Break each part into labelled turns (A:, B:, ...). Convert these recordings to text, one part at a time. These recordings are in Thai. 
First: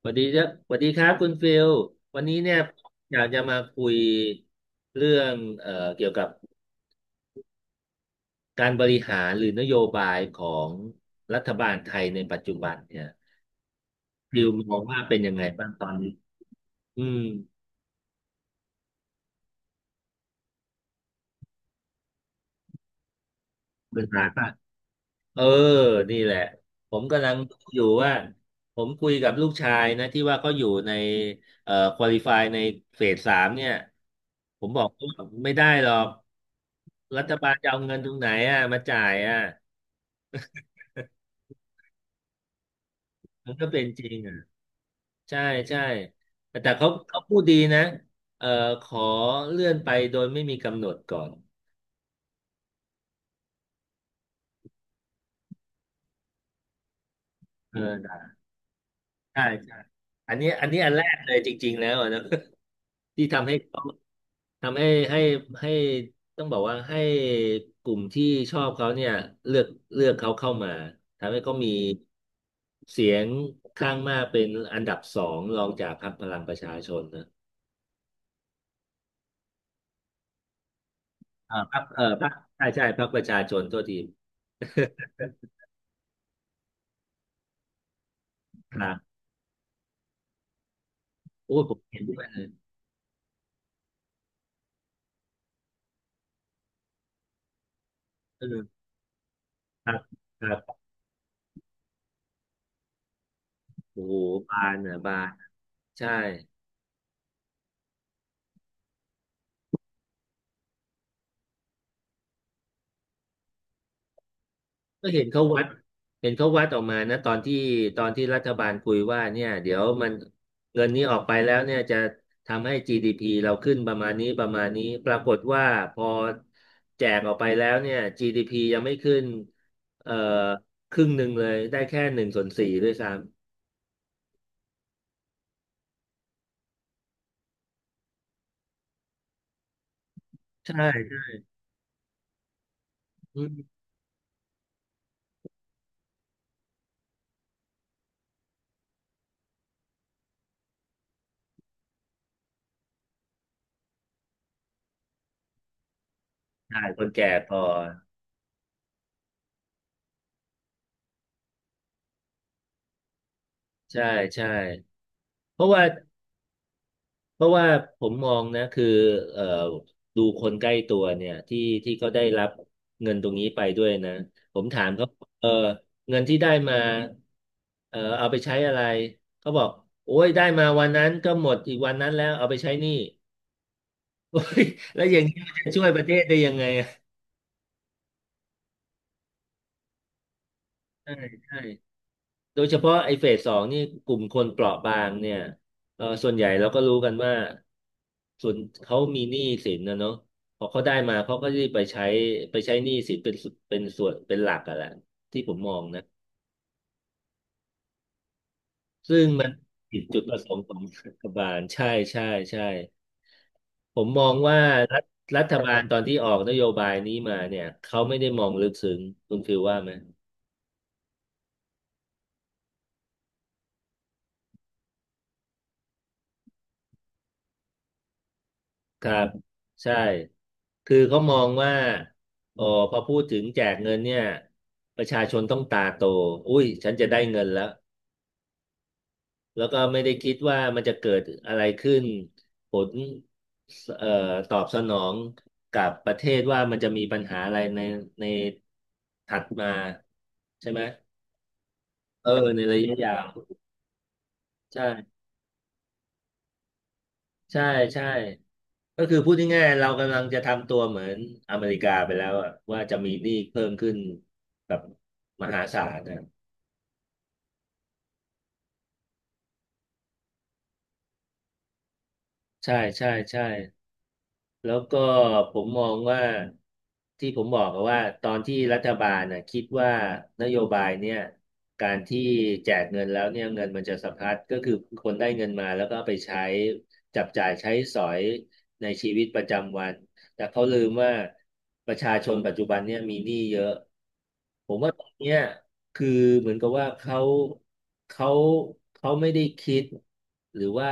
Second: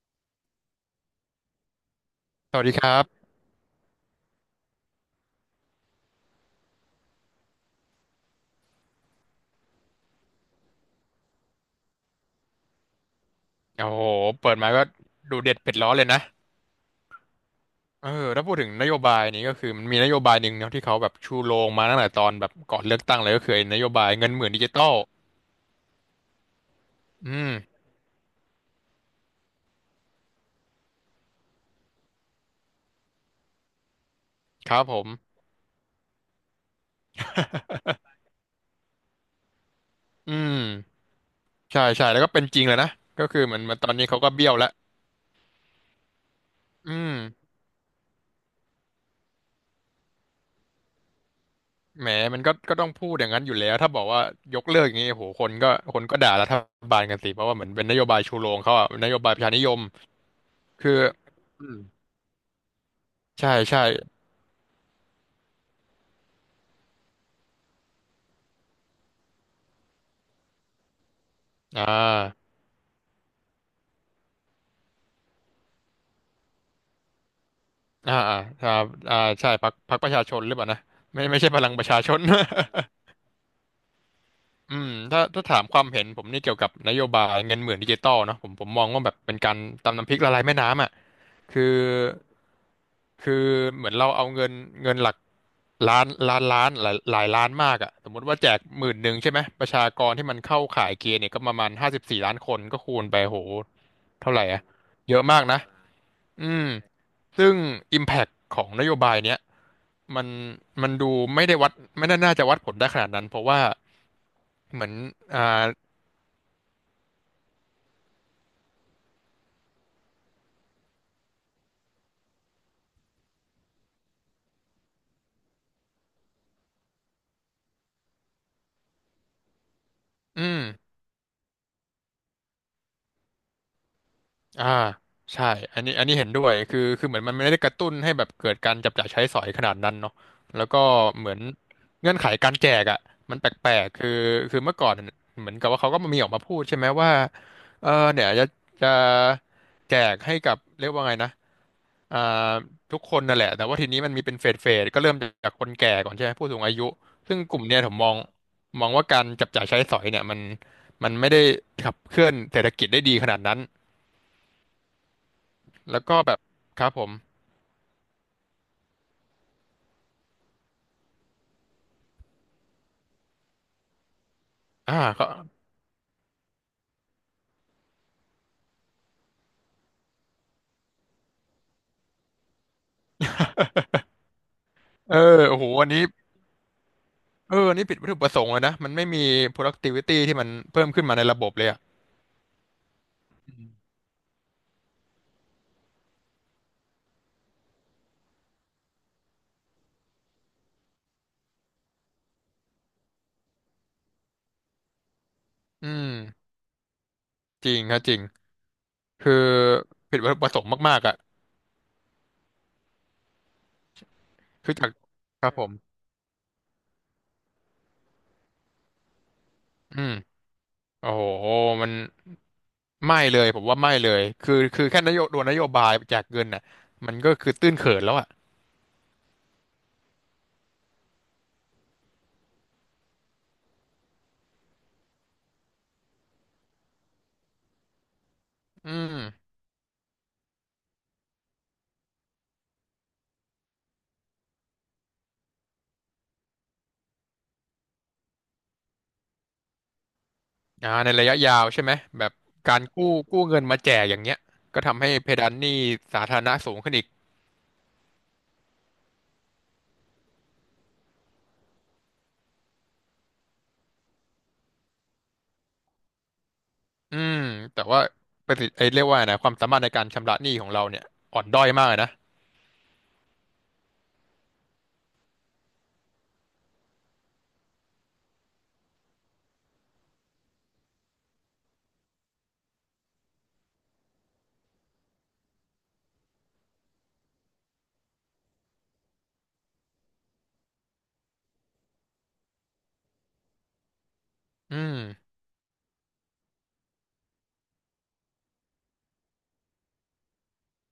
A: สวัสดีครับสวัสดีครับคุณฟิลวันนี้เนี่
B: ส
A: ย
B: วัสดีครับ
A: อยากจะมาคุยเรื่องเกี่ยวกับการบริหารหรือนโยบายของรัฐบาลไทยในปัจจุบันเนี่ย
B: โอ้โห
A: ฟิล
B: เปิดมา
A: มอ
B: ก็
A: งว่าเป็นยั
B: ดู
A: งไง
B: เด็ด
A: บ้าง
B: เผ็ด
A: ตอ
B: ร้อ
A: น
B: นเลย
A: นี้
B: นะ
A: อืม
B: เออถ้าพูดถึงนโยบายนี้ก็คือมันมีนโยบายหนึ่งเนาะที่เขาแบบชูโรงมาตั้งแต่ตอนแบบก่อนเลือกตั้งเลยก็คือไอ้นโย
A: บ
B: บา
A: ริ
B: ย
A: หา
B: เงิ
A: ร
B: นห
A: ป่ะ
B: มื่นดิจิตอล
A: เออนี่แหละผมกำลัง
B: อืม
A: ดูอยู่ว่าผมคุยกับลูกชายนะที่ว่าเขาอยู่ในควอลิฟายในเฟสสามเนี่ยผม
B: ค
A: บ
B: รั
A: อ
B: บ
A: ก
B: ผ
A: ว่า
B: ม
A: ไม่ได้หรอกรัฐบาลจะเอาเงินตรงไหนอ่ะมาจ่ายอ่ะ
B: อืมใช่ใช่แล้วก็เป็นจริงเลยนะก็คือ
A: มั
B: เห
A: น
B: มือน
A: ก็
B: มั
A: เป็
B: น
A: น
B: ตอน
A: จ
B: นี้
A: ริง
B: เขาก็
A: อ่ะ
B: เบี้ยวแล้ว
A: ใช่ใช่แต่เขา
B: อืม
A: เขาพูดดีนะเอ่อขอเลื่อนไปโดยไม่มีกำหนดก่อน
B: แหมมันก็ต้องพูดอย่างนั้นอยู่แล้วถ้าบอกว่ายกเลิกอย่างนี้โอ้โหคนก็ด่ารัฐบาลกันสิเพราะว่าเหมือน
A: เอ
B: เป็น
A: อ
B: นโย
A: ได้
B: บายชูโรงเขาอะนโยบายป
A: ใช่
B: ระชานิย
A: ใช่
B: ม
A: อันนี้อันนี้อัน
B: คื
A: แร
B: อ
A: กเลยจ
B: อื
A: ริง
B: ม
A: ๆแล้วอะนะ ที่ทำ
B: ใช่
A: ให้
B: ใช่
A: เขาทำให้ให้ให้ต้องบอกว่าให้กลุ่มที่ชอบเขาเนี่ยเลือกเลือกเขาเข้ามาทำให้เขามี
B: อ่า
A: เสียงข้างมากเป็นอันดับสองรองจากพรรคพลังประชาชนนะ
B: อ่าอ่าอ่าอ่าใช่พรรคประชาชนหรือเปล่านะไม่ใช่
A: อ่า
B: พลัง
A: พรร
B: ป
A: ค
B: ระชา
A: เออ
B: ชน
A: พ รรคใช่ใช่พรรคประชาชนโทษที
B: อืม ถ้าถามความเห็นนี่เกี่ยวกับนโยบายเงินหมื่นดิจิตอลเนาะผม
A: ค
B: มอง
A: รั
B: ว่าแบ
A: บ
B: บเป็นการตำน้ำพริกละลายแม่น้ำอ่ะ
A: โอ้
B: คื
A: ย
B: อ
A: ผมเห็นด้วยเลย
B: คือเหมือนเราเอาเงินหลักล้านล้านล้านหลายหลายล้านมากอ่ะสมมติว่า
A: เอ
B: แจกห
A: อ
B: มื่นหนึ่งใช่ไหมประชา
A: ครับ
B: กรที่มัน
A: ครั
B: เข้า
A: บ
B: ข่ายเกณฑ์เนี่ยก็ประมาณ54 ล้านคนก็คูณไปโห
A: โอ้โห
B: เท่าไหร่อ่ะ
A: บานอ่ะบา
B: เยอะ
A: น
B: มากนะ
A: ใช่
B: อืม ซึ่ง Impact ของนโยบายเนี้ยมันดูไม่ได้วัดไม่น่าจะวัดผลได้ขนาดนั้นเพราะว่าเหมือน
A: ก็เห็น
B: อ่า
A: เขาวัดเห็นเขาวัดออกมานะตอนที่รัฐบาลคุยว่าเนี่ย เดี๋ยวมันเงินนี้ออกไปแล้วเนี่ย จะทำให้ GDP เราขึ้นประมาณนี้ประมาณนี้ ปรากฏว่าพอแจกออกไปแล้วเนี่ย GDP ยังไม่ขึ้นเอ่อ
B: อืม
A: ครึ่งหนึ่งเลย ได้แค่หนึ่งส่วนสี่ด้วยซ้
B: อ่าใช่อันนี้เห็นด้วยคือเหมือนมันไม่ได้กระตุ้นให้แบบเกิดการจับจ่ายใช้สอยขนาดนั้นเนาะแล้
A: ำ
B: วก็
A: ใช่
B: เหมื
A: ใช่
B: อนเงื่อนไขการแจกอ่ะมัน
A: อื
B: แปล
A: ม
B: กๆคือเมื่อก่อนเหมือนกับว่าเขาก็มีออกมาพูดใช่ไหมว่าเออเนี่ยจะจะแจกให้กับเรียกว่าไงนะ อ่าทุกคนนั่นแหละแต่ว่าทีนี้มันมีเป็นเฟสเฟสก็เริ่มจากคนแก่ก่อนใช่ไหมผู้สูงอา
A: ใช่
B: ยุ
A: คนแก่
B: ซึ่ง
A: พ
B: ก
A: อ
B: ลุ่มเนี่ยผมมองว่าการจับจ่ายใช้สอยเนี่ยมันไม่ได้ขับเคลื่อนเศรษฐกิจได้ดีขนาดนั้น
A: ใช่ใช่เพราะว่า
B: แล้วก็แบบครับผม
A: เพราะว่าผมมองนะคือเอ่อดูคนใกล้ตัวเนี่ยที่เขาได้รับเงินตรงนี้ไปด้วยนะผมถาม
B: อ่า
A: เขา
B: ก็
A: เออเงินที่ได้มาเออเอาไปใช้อะไรเขาบอกโอ้ยได้มาวันนั้นก็หมดอีกวันนั้นแล้วเอาไปใช้หนี้ แล้ว
B: เอ
A: อ
B: อ
A: ย่างนี้
B: โอ้
A: มัน
B: โห
A: จะช่
B: อั
A: วย
B: น
A: ป
B: นี้
A: ระเทศได้ยังไงอะ
B: เอออันนี้ผิดวัตถุประสงค์เลยนะมันไม่มี productivity ที่มันเพิ่มขึ้น
A: ใช่
B: มาในระบบ
A: ใช่
B: เลยอ่ะ
A: โดยเฉพาะไอ้เฟสสองนี่กลุ่มคนเปราะบางเนี่ยเออส่วนใหญ่เราก็รู้กันว่าส่วนเขามีหนี้สินนะเนาะพอเขาได้มาเขาก็จะไปใช้หนี้สินเป็นสุดเป็นส่วนเป็นหลักอะแหละที่ผมมอง
B: อื
A: นะ
B: มจริงครับจริง
A: ซึ่ง
B: คือ
A: มันผิด
B: ผิ
A: จุ
B: ด
A: ด
B: วัต
A: ป
B: ถุ
A: ระ
B: ป
A: ส
B: ระส
A: ง
B: ง
A: ค์ข
B: ค์
A: อง
B: มากๆ
A: รั
B: อ่ะ
A: ฐบาลใช่ใช่ใช่ผมมองว่า
B: คือจาก
A: รัฐรั
B: ครั
A: ฐ
B: บผ
A: บาลต
B: ม
A: อนที่ออกนโยบายนี้มาเนี่ยเขาไม่ได้มองลึกซึ้งคุณฟิลว่าไหม
B: อืมโอ้โหมัน ไม่เลยผมว่าไม่เลยคือแค่นโยตัวนโยบายแจากเงินน่ะมันก็คือตื้นเขินแล้วอ่ะ
A: ครับใช่คือเขามองว่าอ๋อพอพูดถึงแจกเงินเนี่ยประชาชนต้องตาโตอุ้ยฉันจะได้เงินแล้ว
B: อืม
A: แล้วก็ไม่ได้คิดว่ามันจะเกิดอะไรขึ้นผลเอ่อตอบสนองกับประเทศว่ามันจะมีปัญหาอะไรในถัดมาใช่ไหม
B: อ่าในระยะยาวใช่ไหมแบ
A: เออ
B: บ
A: ใน
B: กา
A: ระ
B: ร
A: ยะ
B: กู้
A: ยาว
B: เงินมาแจกอย่างเงี้ยก็ทำให้
A: ใช่
B: เพดานหนี้สาธารณะสูงขึ้นอีก
A: ใช่ใช่ก็คือพูดง่ายๆเรากำลังจะทำตัวเหมือนอเมริกาไปแล้วอะว่าจะมีหนี้เพิ่มขึ้นแบบมหาศาลนะ
B: อืมแต่ว่าประสิทธิ์ไอ้เรียกว่าไงนะความสามารถในการชำระหนี้ของเราเนี่ยอ่อนด้อยมากเลยนะ
A: ใช่ใช่ใช่แล้วก็ผมมองว่าที่ผมบอกก็ว่าตอนที่รัฐบาลนะคิดว่านโยบายเนี่ยการที่แจกเงินแล้วเนี่ยเงินมันจะสะพัดก็คือคนได้เงินมาแล้วก็เอาไปใช้จับจ่ายใช้สอยในชีวิตประจำวัน แต่เขาลืมว่าประชาชนปัจจุบันเนี่ยมีหนี้เยอะ ผ
B: อื
A: มว่า
B: ม
A: ตรงเนี้ยคือเหมือนกับว่าเขาเขาไม่ได้คิดหรือว่า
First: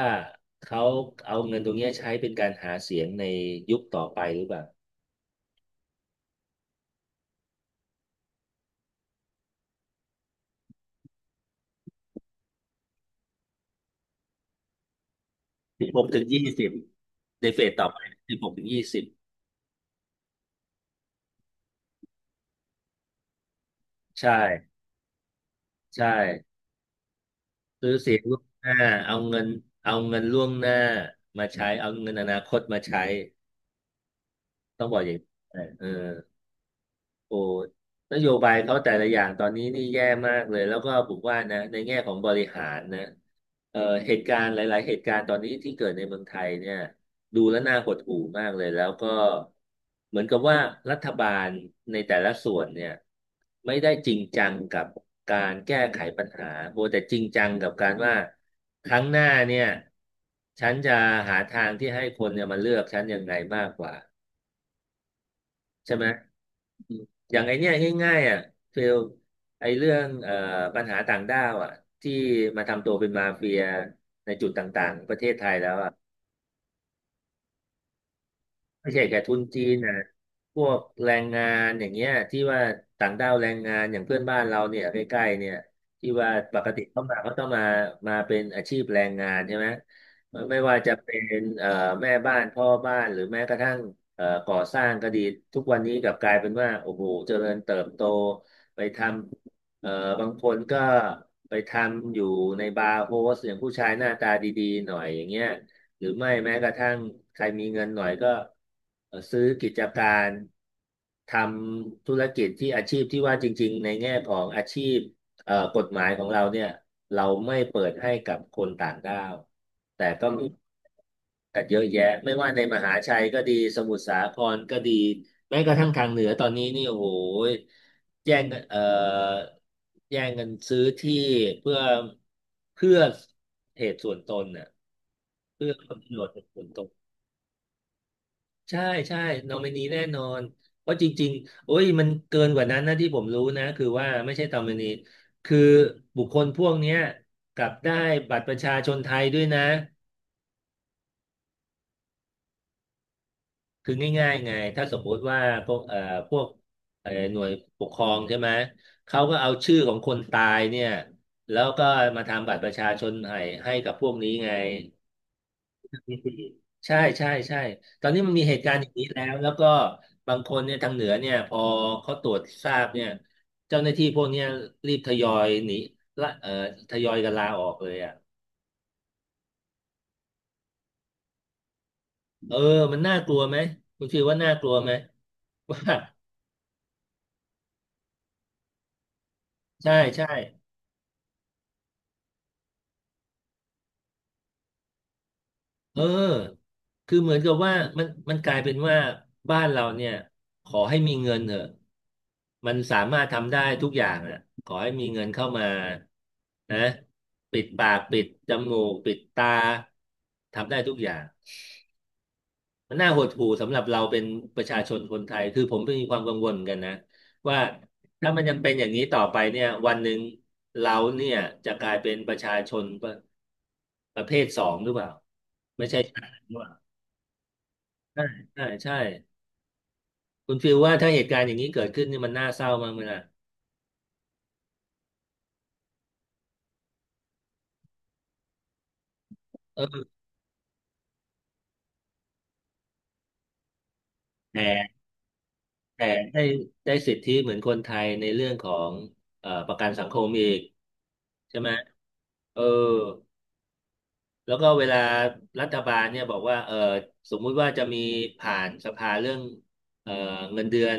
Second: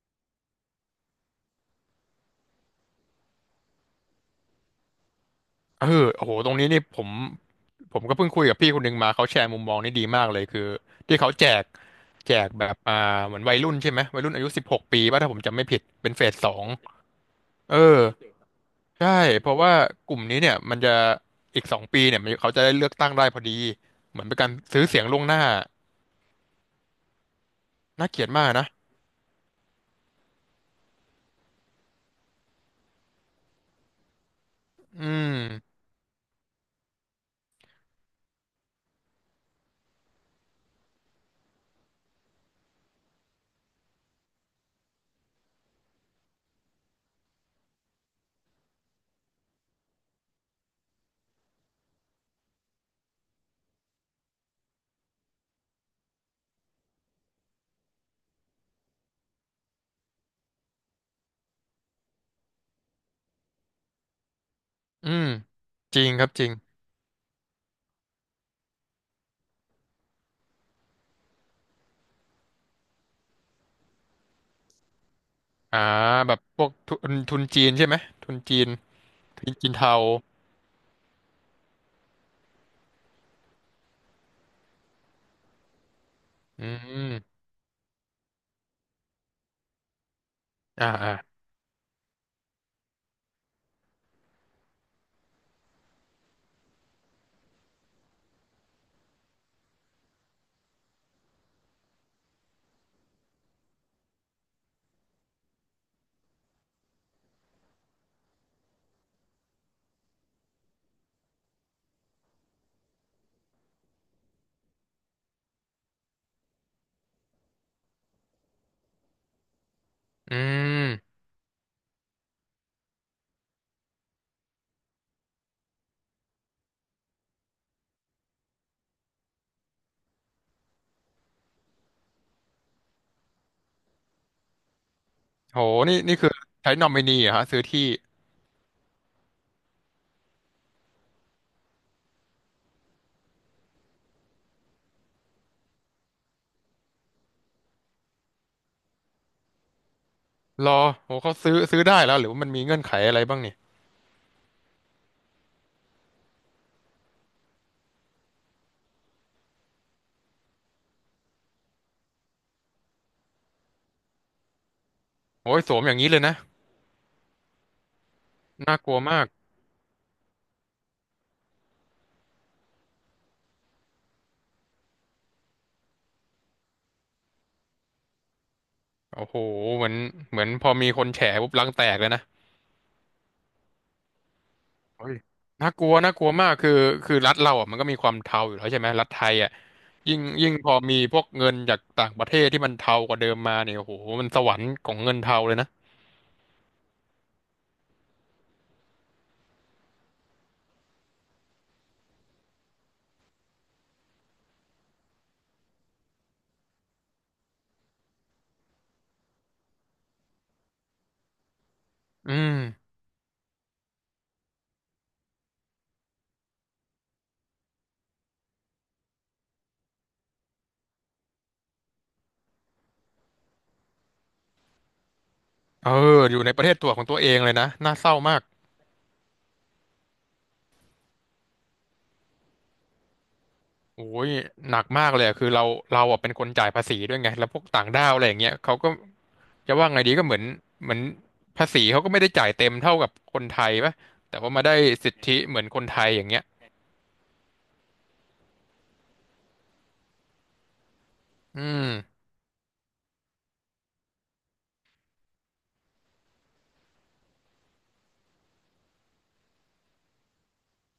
A: เขาเอาเงินตรงเนี้ยใช้เป็นการหาเสียงในยุคต่อไปหรือเปล่า
B: เออโอ้โหตรงนี้นี่ผมก็เพิ่งคุยกับพี่คนหนึ่งมาเขาแชร์มุมมองนี่ดีมากเลยคือที่เขาแจกแบบอ่าเหมือนวัยรุ่นใช่ไหมวัยรุ่นอายุ16ปีป่ะถ้าผมจำไม่ผิด
A: สิบหก
B: เป็น
A: ถึ
B: เฟ
A: ง
B: ส
A: ยี่
B: สอง
A: สิบในเฟส
B: เอ
A: ต่อไป
B: อ
A: สิบหกถึงยี่สิบ
B: ใช่เพราะว่ากลุ่มนี้เนี่ยมันจะอีก2 ปีเนี่ยมันเขาจะได้เลือกตั้งได้พอดีเหมือน
A: ใช่
B: เป็นการซื้อเสียงล่วงหน้า
A: ใช่ซื้อ
B: น่า
A: เสี
B: เก
A: ยง
B: ลียด
A: ล่วง
B: มาก
A: ห
B: นะ
A: น้าเอาเงินล่วงหน้ามาใช้เอาเงินอนาคตมาใช้ต้องบอก
B: อื
A: อย่างนี้
B: ม
A: เออ โอ้นโยบายเขาแต่ละอย่างตอนนี้นี่แย่มากเลยแล้วก็ผมว่านะในแง่ของบริหารนะเอ่อเหตุการณ์หลายๆเหตุการณ์ตอนนี้ที่เกิดในเมืองไทยเนี่ยดูแล้วน่าหดหู่มากเลยแล้วก็เหมือนกับว่ารัฐบาลในแต่ละส่วนเนี่ยไม่ได้จริงจังกับการแก้ไขปัญหาโบแต่จริงจังกับการว่าครั้งหน้าเนี่ยฉันจะหาทางที่ให้คนเนี่ยมาเลือกฉันยังไงมากกว่า
B: อืม
A: ใช่
B: จ
A: ไหม
B: ริงครับจริง
A: อย่างไอเนี้ยง่ายๆอ่ะ เฟลไอเรื่องปัญหาต่างด้าวอ่ะ ที่มาทำตัวเป็นมาเฟียในจุดต่างๆ ประเทศไทยแล้ว
B: อ่า
A: อ่ะ
B: แบบพวกทุนจีนใช่ไหมทุนจีน
A: ไม่ใช่แค่ทุน
B: ทุน
A: จี
B: จีน
A: น
B: เทา
A: นะพวกแรงงานอย่างเงี้ยที่ว่าต่างด้าวแรงงานอย่างเพื่อนบ้านเราเนี่ยใกล้ๆเนี่ยที่ว่าป
B: อื
A: กติเข้า
B: ม
A: มาเขาต้องมาเป็นอาชีพแรงงานใช่ไหมไม่ว่า
B: อ่า
A: จะ
B: อ่า
A: เป็นเอ่อแม่บ้านพ่อบ้านหรือแม้กระทั่งก่อสร้างก็ดีทุกวันนี้กลับกลายเป็นว่าโอ้โหเจริญเติบโตไปทำเอ่อบางคนก็ไปทำอยู่ในบาร์โฮสอย่างผู้ชายหน้าตาดีๆหน่อยอย่างเงี้ย หรือไม่แม้กระทั่งใครมีเงินหน่อยก็ซื้อกิจการทำธุรกิจที่อาชีพที่ว่าจริงๆในแง่ของอาชีพกฎหมายของเราเนี่ยเราไม่เปิดให้กับคนต่างด้าวแต่ก็
B: อื
A: มี
B: ม
A: กันเยอะแยะไม่ว่าในมหาชัยก็ดีสมุทรสาครก็ดีแม้กระทั่งทางเหนือตอนนี้นี่โอ้โหแย่งกันแย่งกันซื้อที่เพื่อเพื่อเหตุส่วนตนน่ะ
B: โห
A: เพื่อผ
B: นี่
A: ลประโยช
B: คือ
A: น์จากฝน
B: ใช้
A: ต
B: น
A: ก
B: อมินีเหรอฮะซื้อที่
A: ใช่ใช่นอมินีแน่นอนเพราะจริงๆโอ้ยมันเกินกว่านั้นนะที่ผมรู้นะคือว่าไม่ใช่นอมินีคือบุคคลพวกเนี้ยกลับได้บัตรประชาชนไทยด้วยนะ
B: รอโหเขาซื้อได้แล้วหรือว่ามันมีเงื่อนไขอะไรบ้างเนี่ย
A: คือง่ายๆไงถ้าสมมติว่าพวกเอ่อพวกหน่วยปกครองใช่ไหมเขาก็เอาชื่อของคนตายเนี่ยแล้วก็มาทำบัตรประชาชนให้ให้กับพวกนี้ไง
B: โอ้ยสวมอย่างนี้เลยนะ
A: ใช่ใช่ใช่ตอนนี้มันมีเหตุการ
B: น่า
A: ณ์อ
B: ก
A: ย่าง
B: ลัว
A: นี้แล้
B: มาก
A: วแล้วก็บางคนเนี่ยทางเหนือเนี่ยพอเขาตรวจทราบเนี่ยเจ้าหน้าที่พวกเนี้ยรีบทยอยหนีละทยอยกันลาออกเลยอ่ะ
B: โอ้โหเหมือนพอมีคนแฉปุ๊บรังแตกเลยนะ
A: เออมันน่ากลัวไหมคุณฟิลว่าน่ากลัวไหม
B: เฮ้ยน่า
A: ว่า
B: กลัวน่ากลัวมากคือรัฐเราอ่ะมันก็มีความเทาอยู่แล้วใช่ไหมรัฐไทยอ่ะ
A: ใช่
B: ยิ่ง
A: ใช่
B: ยิ่งพอมีพวกเงินจากต่างประเทศที่มันเทากว่าเดิมมาเนี่ยโอ้โหมันสวรรค์ของเงินเทาเลยนะ
A: เออคือเหมือนกับว่ามันกลายเป็นว่าบ้านเราเนี่ยขอให้มีเงินเถอะมันสามารถทำได้ทุกอย่างอ่ะขอให้มีเงินเข้ามานะปิดปากปิดจมูกปิดตาทำได้ทุกอย่าง
B: อืม
A: มันน่าหดหู่สำหรับเราเป็นประชาชนคนไทยคือผมก็มีความกังวลเหมือนกันนะว่าถ้ามันยังเป็นอย่างนี้ต่อไปเนี่ยวันหนึ่งเราเนี่ยจะกลายเป็นประชาชนประเภทสองหรือเปล่าไม่
B: เอ
A: ใช่
B: ออยู่ในประเทศตัวของตัวเองเลยนะน่าเศร้า
A: ใช่
B: มาก
A: ใช่ใช่คุณฟิลว่าถ้าเหตุการณ์อย่างนี้เกิดขึ้นนี่มันน่าเศร้ามากเลยนะ
B: โอ้ยหนักมากเลยอะคือเราอ่ะเป็นคนจ่ายภาษีด้วยไงแล้วพวกต่างด้าวอะไรอย่างเงี้ยเขาก็จะ
A: เออ
B: ว่าไงดีก็เหมือนเหมือนภาษีเขาก็ไม่ได้จ่ายเต็มเท่ากับคนไทยปะแต่ว่า
A: แ
B: มาได้
A: ต่
B: สิทธิเหมือนคนไท
A: แต่
B: ยอย่างเงี้
A: ได้
B: ย
A: ได้สิทธิเหมือนคนไทยในเรื่องของประกันสังคมอีกใช่
B: อื
A: ไหม
B: ม
A: เออ แล้วก็เวลารัฐบาลเนี่ยบอกว่าสมมุติว่าจะมีผ่านสภาเรื่องเออเงินเดือน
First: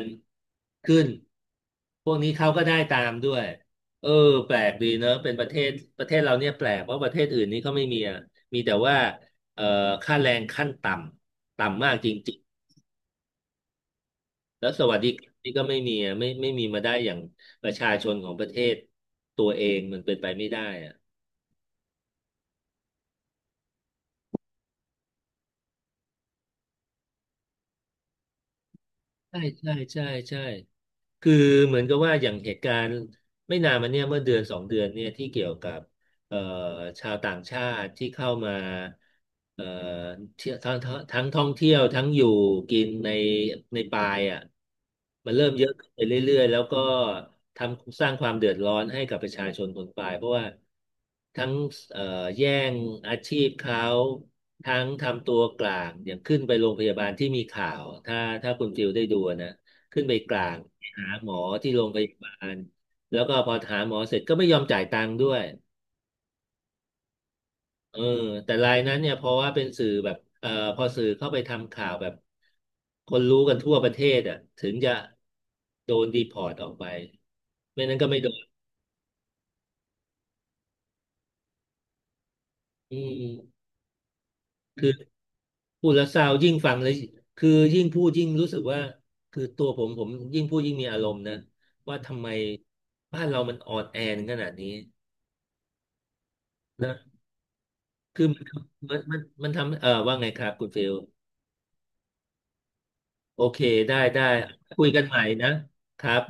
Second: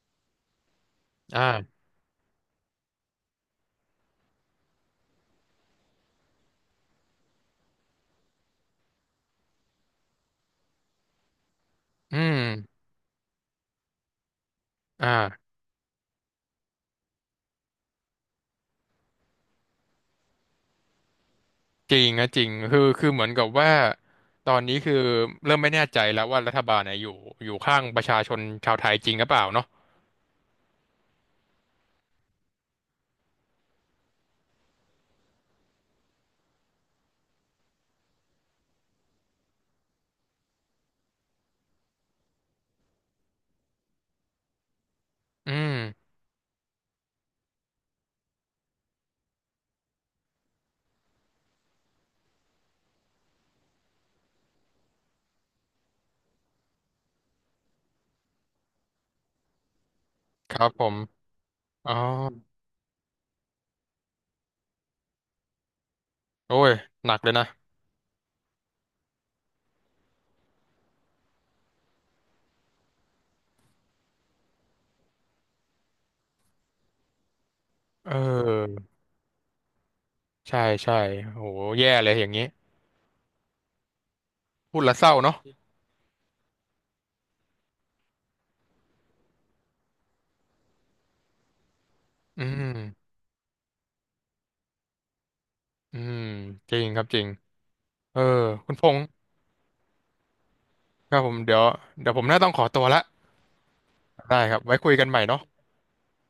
A: ขึ้น
B: อ่า
A: พวกนี้เขาก็ได้ตามด้วย เออแปลกดีเนอะเป็นประเทศประเทศเราเนี่ยแปลกเพราะประเทศอื่นนี่เขาไม่มีอะมีแต่ว่าเออค่าแรงขั้นต่ำ ต่ำมากจริ
B: อื
A: ง
B: ม
A: ๆแล้วสวัสดิการ
B: อ่า
A: นี่ก็ไม่มีอะไม่มีมาได้อย่างประชาชนของประเทศตัวเองมันเป็นไปไม่ได้อะ
B: จริงนะจริงคือเหมือนกับว่าตอนนี้คือเริ่มไม่แน่ใจแล้วว่ารัฐบาลเนี่ยอยู่ข้างประชาชนชาวไทยจริงหรือเป
A: ใช่
B: ล่าเนาะ
A: ใช่ใช่ใช่ คือเหมือนกับว่าอย่างเหตุการณ์ไม่นานมาเนี่ยเมื่อเดือนสองเดือนเนี่ยที่เกี่ยวกับเอ่อชาวต่างชาติที่เข้ามาเอ่อเที่ยวทั้งท่องเที่ยวทั้งอยู่กินในปายอ่ะมันเริ่
B: อื
A: มเยอะ
B: ม
A: ขึ้นไปเรื่อยๆแล้วก็ทำสร้างความเดือดร้อนให้กับประชาชนคนปายเพราะว่าทั้งเอ่อแย่งอาชีพเขาทั้งทำตัวกลางอย่างขึ้นไปโรงพยาบาลที่มีข่าวถ้าคุณฟิลได้ดูนะขึ้นไปกลา
B: ค
A: ง
B: รับผม
A: หาหมอที่โรง
B: อ๋อ
A: พยาบาลแล้วก็พอหาหมอเสร็จก็ไม่ยอมจ่ายตังค์ด้วย
B: โอ้ยหนักเลยนะ
A: เออแต่รายนั้นเนี่ยเพราะว่าเป็นสื่อแบบพอสื่อเข้าไปทำข่าวแบบคนรู้กันทั่วประเทศอ่ะถึงจะโดนดีพอร์ตออกไปไม่นั้นก็
B: เอ
A: ไม่โดน
B: อใช่ใช่โหแย่เลยอย่างนี้
A: อืม
B: พูดแล้วเศร้าเนาะ
A: พูดแล้วเศร้ายิ่งฟังเลยคือยิ่งพูดยิ่งรู้สึกว่าคือตัวผมยิ่งพูดยิ่งมีอารมณ์นะว่าทำไม
B: อืม
A: บ้านเรามันอ่อนแอถึงขนาดนี้
B: อืมจริง
A: นะ
B: ครับจริงเออ
A: คือมัน
B: คุณพ
A: มั
B: ง
A: น
B: ษ์
A: มันมันทำเออว่าไงครับคุณฟิล
B: ครับผมเดี๋ยวผมน่าต้องขอตัวละ
A: โอเคได้ได้
B: ได้ครับไว้
A: คุย
B: คุย
A: กัน
B: กัน
A: ให
B: ให
A: ม่
B: ม่เนาะ
A: นะครับ